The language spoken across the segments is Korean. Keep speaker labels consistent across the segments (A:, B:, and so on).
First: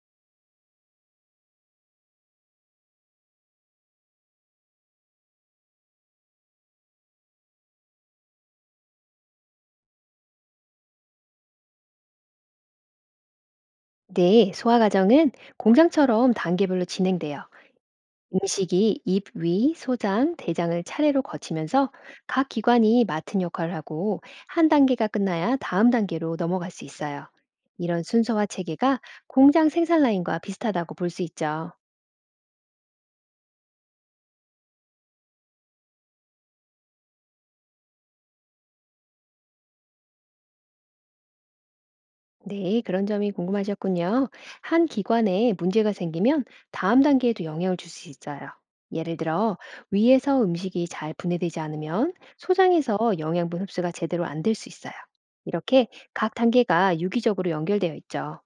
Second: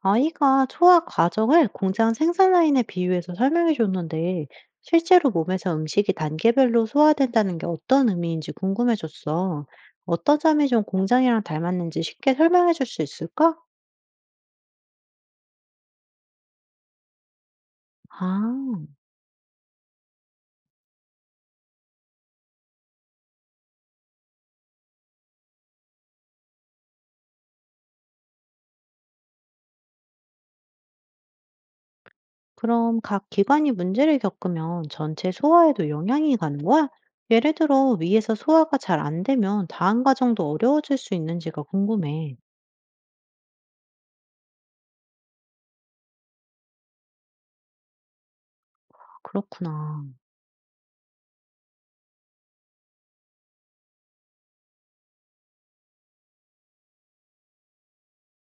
A: 아이가 소화 과정을 공장 생산 라인에 비유해서 설명해 줬는데, 실제로 몸에서 음식이 단계별로 소화된다는 게 어떤 의미인지 궁금해졌어. 어떤 점이 좀 공장이랑 닮았는지 쉽게 설명해 줄 수 있을까?
B: 네, 소화 과정은 공장처럼 단계별로 진행돼요.
A: 아,
B: 음식이 입, 위, 소장, 대장을 차례로 거치면서 각 기관이 맡은 역할을 하고 한 단계가 끝나야 다음 단계로 넘어갈 수 있어요. 이런 순서와 체계가 공장 생산 라인과 비슷하다고 볼 수 있죠.
A: 그럼 각 기관이 문제를 겪으면 전체 소화에도 영향이 가는 거야? 예를 들어, 위에서 소화가 잘 안 되면 다음 과정도 어려워질 수 있는지가 궁금해.
B: 네, 그런 점이 궁금하셨군요. 한 기관에 문제가 생기면 다음 단계에도 영향을 줄 수 있어요. 예를 들어,
A: 그렇구나.
B: 위에서 음식이 잘 분해되지 않으면 소장에서 영양분 흡수가 제대로 안 될 수 있어요. 이렇게 각 단계가 유기적으로 연결되어 있죠.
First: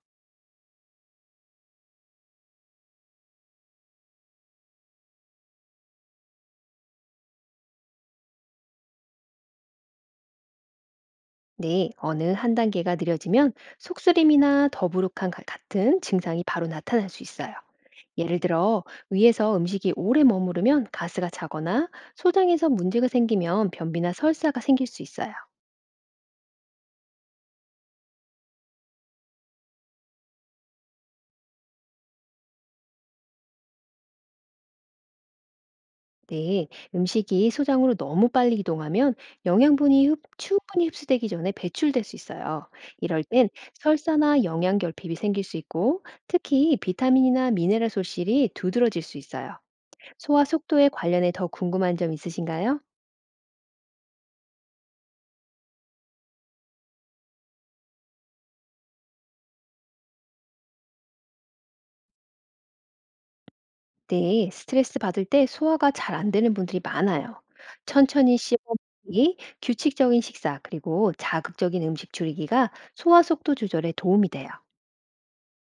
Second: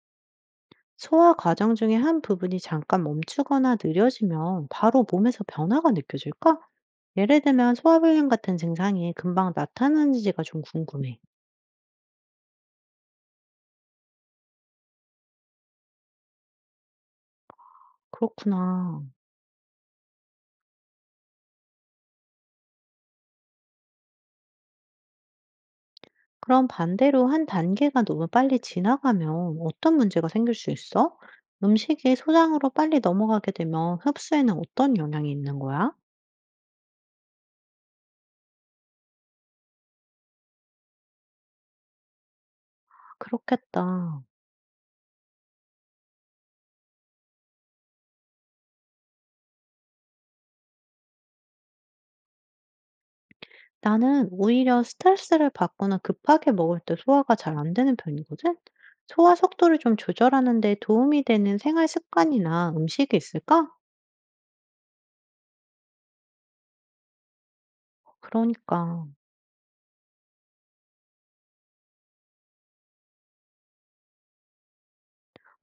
A: 소화 과정 중에 한 부분이 잠깐 멈추거나 느려지면 바로 몸에서 변화가 느껴질까? 예를 들면 소화불량 같은 증상이 금방 나타나는지가 좀 궁금해.
B: 네, 어느 한 단계가 느려지면 속쓰림이나 같은 증상이 바로 나타날 수 있어요. 예를 들어
A: 그렇구나.
B: 위에서 음식이 오래 머무르면 가스가 차거나 소장에서 문제가 생기면 변비나 설사가 생길 수 있어요.
A: 그럼 반대로 한 단계가 너무 빨리 지나가면 어떤 문제가 생길 수 있어? 음식이 소장으로 빨리 넘어가게 되면 흡수에는 어떤 영향이 있는 거야?
B: 네, 음식이 소장으로 너무 빨리 이동하면 충분히 흡수되기 전에 배출될 수 있어요. 이럴 땐
A: 그렇겠다.
B: 설사나 영양 결핍이 생길 수 있고 특히 비타민이나 미네랄 소실이 두드러질 수 있어요. 소화 속도에 관련해 더 궁금한 점 있으신가요?
A: 나는 오히려 스트레스를 받거나 급하게 먹을 때 소화가 잘 안 되는 편이거든? 소화 속도를 좀 조절하는 데 도움이 되는 생활 습관이나 음식이 있을까?
B: 네, 스트레스 받을 때 소화가 잘 안 되는 분들이 많아요. 천천히
A: 그러니까.
B: 씹어먹기, 규칙적인 식사, 그리고 자극적인 음식 줄이기가 소화 속도 조절에 도움이 돼요.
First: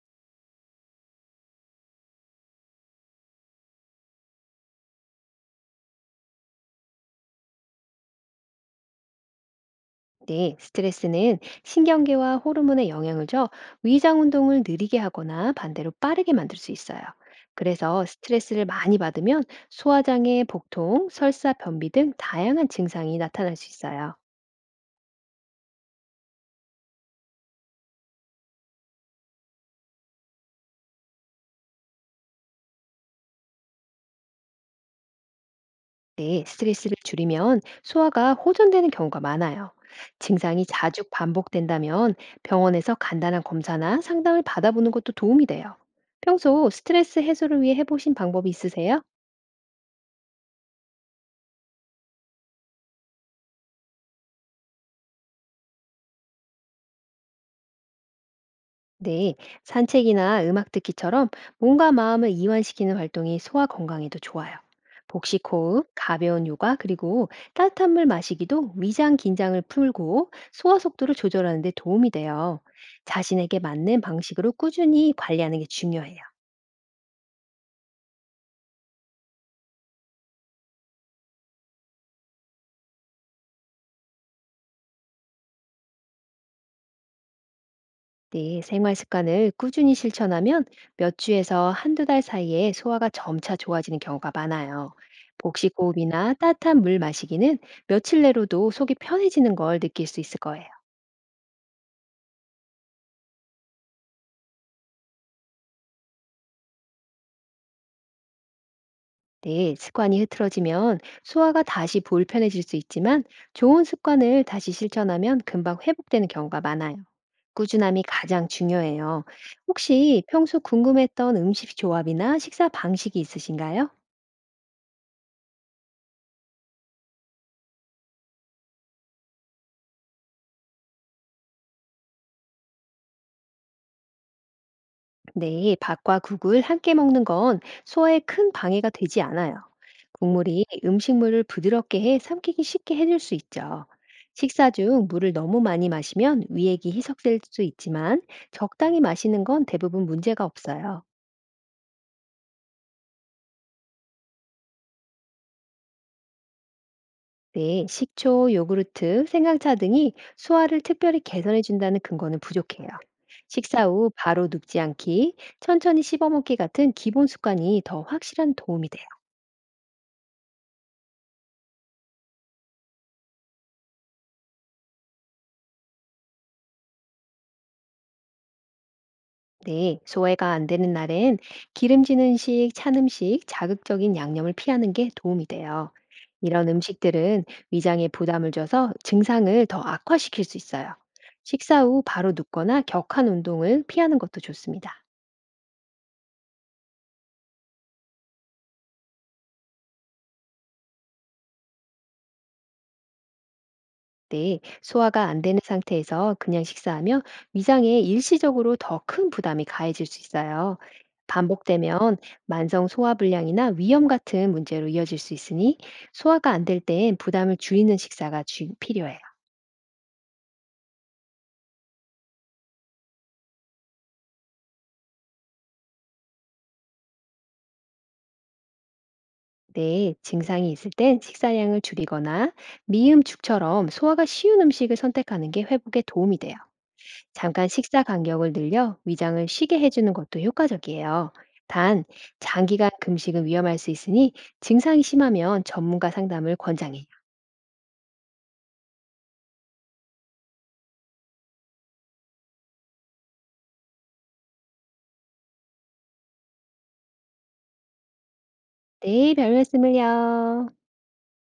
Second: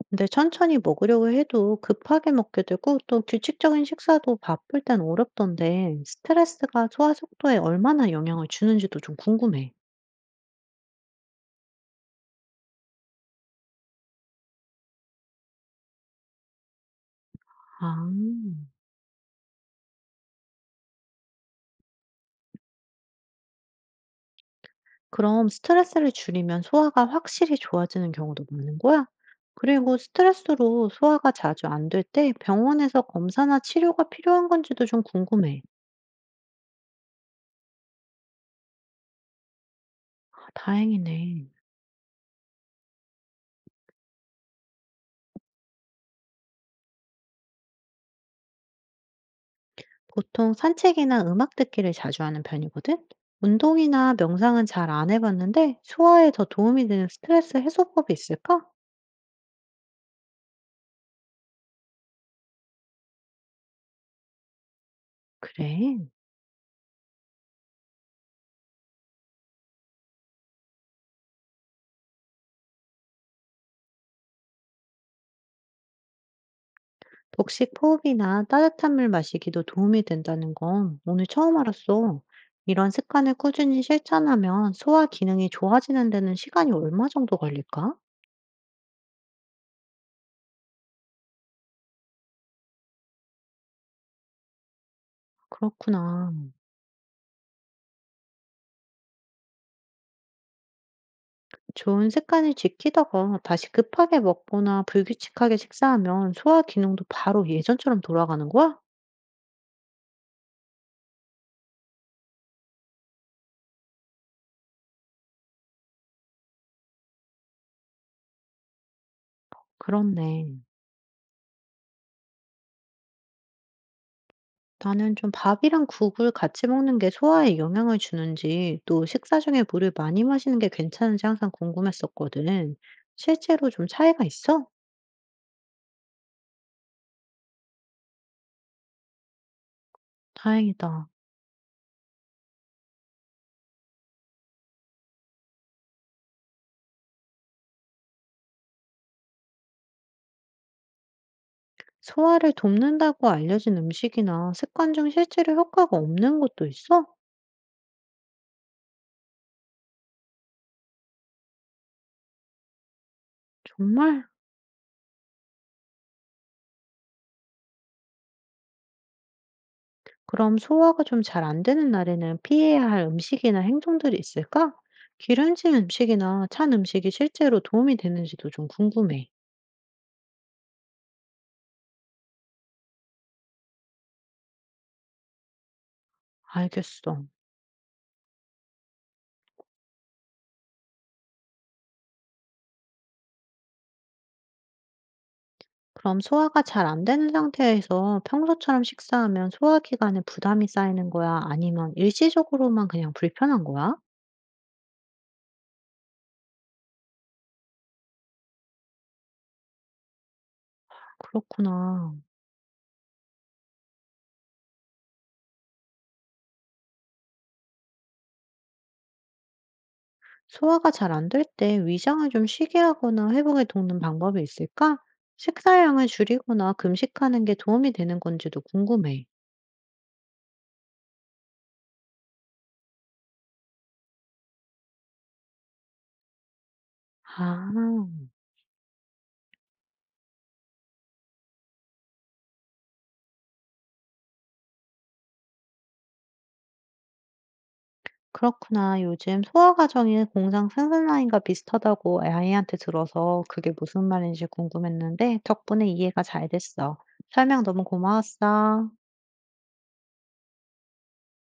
A: 근데 천천히 먹으려고 해도 급하게 먹게 되고 또 규칙적인 식사도 바쁠 땐 어렵던데 스트레스가 소화 속도에 얼마나 영향을 주는지도 좀 궁금해.
B: 네, 스트레스는 신경계와 호르몬에 영향을 줘 위장 운동을 느리게 하거나 반대로 빠르게 만들 수 있어요. 그래서
A: 아.
B: 스트레스를 많이 받으면 소화장애, 복통, 설사, 변비 등 다양한 증상이 나타날 수 있어요.
A: 그럼 스트레스를 줄이면 소화가 확실히 좋아지는 경우도 많은 거야? 그리고 스트레스로 소화가 자주 안 될 때 병원에서 검사나 치료가 필요한 건지도 좀 궁금해.
B: 네, 스트레스를 줄이면 소화가 호전되는 경우가 많아요.
A: 아,
B: 증상이 자주
A: 다행이네.
B: 반복된다면 병원에서 간단한 검사나 상담을 받아보는 것도 도움이 돼요. 평소 스트레스 해소를 위해 해보신 방법이 있으세요?
A: 보통 산책이나 음악 듣기를 자주 하는 편이거든? 운동이나 명상은 잘 안 해봤는데 소화에 더 도움이 되는 스트레스 해소법이 있을까?
B: 네, 산책이나 음악 듣기처럼 몸과 마음을 이완시키는 활동이 소화 건강에도 좋아요. 복식 호흡,
A: 그래.
B: 가벼운 요가, 그리고 따뜻한 물 마시기도 위장 긴장을 풀고 소화 속도를 조절하는 데 도움이 돼요. 자신에게 맞는 방식으로 꾸준히 관리하는 게 중요해요.
A: 복식 호흡이나 따뜻한 물 마시기도 도움이 된다는 건 오늘 처음 알았어. 이런 습관을 꾸준히 실천하면 소화 기능이 좋아지는 데는 시간이 얼마 정도 걸릴까?
B: 네, 생활 습관을 꾸준히 실천하면 몇 주에서 한두 달 사이에 소화가 점차 좋아지는 경우가 많아요. 복식
A: 그렇구나.
B: 호흡이나 따뜻한 물 마시기는 며칠 내로도 속이 편해지는 걸 느낄 수 있을 거예요.
A: 좋은 습관을 지키다가 다시 급하게 먹거나 불규칙하게 식사하면 소화 기능도 바로 예전처럼 돌아가는 거야?
B: 네, 습관이 흐트러지면 소화가 다시 불편해질 수 있지만 좋은 습관을 다시 실천하면 금방 회복되는 경우가 많아요. 꾸준함이 가장 중요해요. 혹시
A: 그렇네.
B: 평소 궁금했던 음식 조합이나 식사 방식이 있으신가요?
A: 나는 좀 밥이랑 국을 같이 먹는 게 소화에 영향을 주는지, 또 식사 중에 물을 많이 마시는 게 괜찮은지 항상 궁금했었거든. 실제로 좀 차이가 있어?
B: 네, 밥과 국을 함께 먹는 건 소화에 큰 방해가 되지 않아요. 국물이
A: 다행이다.
B: 음식물을 부드럽게 해 삼키기 쉽게 해줄 수 있죠. 식사 중 물을 너무 많이 마시면 위액이 희석될 수 있지만 적당히 마시는 건 대부분 문제가 없어요.
A: 소화를 돕는다고 알려진 음식이나 습관 중 실제로 효과가 없는 것도 있어?
B: 네, 식초, 요구르트, 생강차 등이 소화를 특별히 개선해 준다는 근거는 부족해요. 식사 후
A: 정말?
B: 바로 눕지 않기, 천천히 씹어 먹기 같은 기본 습관이 더 확실한 도움이 돼요.
A: 그럼 소화가 좀 잘 안 되는 날에는 피해야 할 음식이나 행동들이 있을까? 기름진 음식이나 찬 음식이 실제로 도움이 되는지도 좀 궁금해.
B: 네, 소화가 안 되는 날엔 기름진 음식, 찬 음식, 자극적인 양념을 피하는 게 도움이 돼요. 이런
A: 알겠어.
B: 음식들은 위장에 부담을 줘서 증상을 더 악화시킬 수 있어요. 식사 후 바로 눕거나 격한 운동을 피하는 것도 좋습니다.
A: 그럼 소화가 잘 안 되는 상태에서 평소처럼 식사하면 소화 기관에 부담이 쌓이는 거야? 아니면 일시적으로만 그냥 불편한 거야?
B: 네, 소화가 안 되는 상태에서 그냥 식사하면 위장에 일시적으로 더 큰 부담이 가해질 수 있어요.
A: 그렇구나.
B: 반복되면 만성 소화불량이나 위염 같은 문제로 이어질 수 있으니 소화가 안 될 땐 부담을 줄이는 식사가 주- 필요해요.
A: 소화가 잘 안될 때 위장을 좀 쉬게 하거나 회복에 돕는 방법이 있을까? 식사량을 줄이거나 금식하는 게 도움이 되는 건지도 궁금해.
B: 네, 증상이 있을 땐 식사량을 줄이거나 미음죽처럼 소화가 쉬운 음식을 선택하는 게 회복에 도움이 돼요. 잠깐
A: 아.
B: 식사 간격을 늘려 위장을 쉬게 해주는 것도 효과적이에요. 단, 장기간 금식은 위험할 수 있으니 증상이 심하면 전문가 상담을 권장해요.
A: 그렇구나. 요즘 소아 과정이 공장 생산 라인과 비슷하다고 아이한테 들어서 그게 무슨 말인지 궁금했는데 덕분에 이해가 잘 됐어. 설명 너무 고마웠어.
B: 네, 별 말씀을요.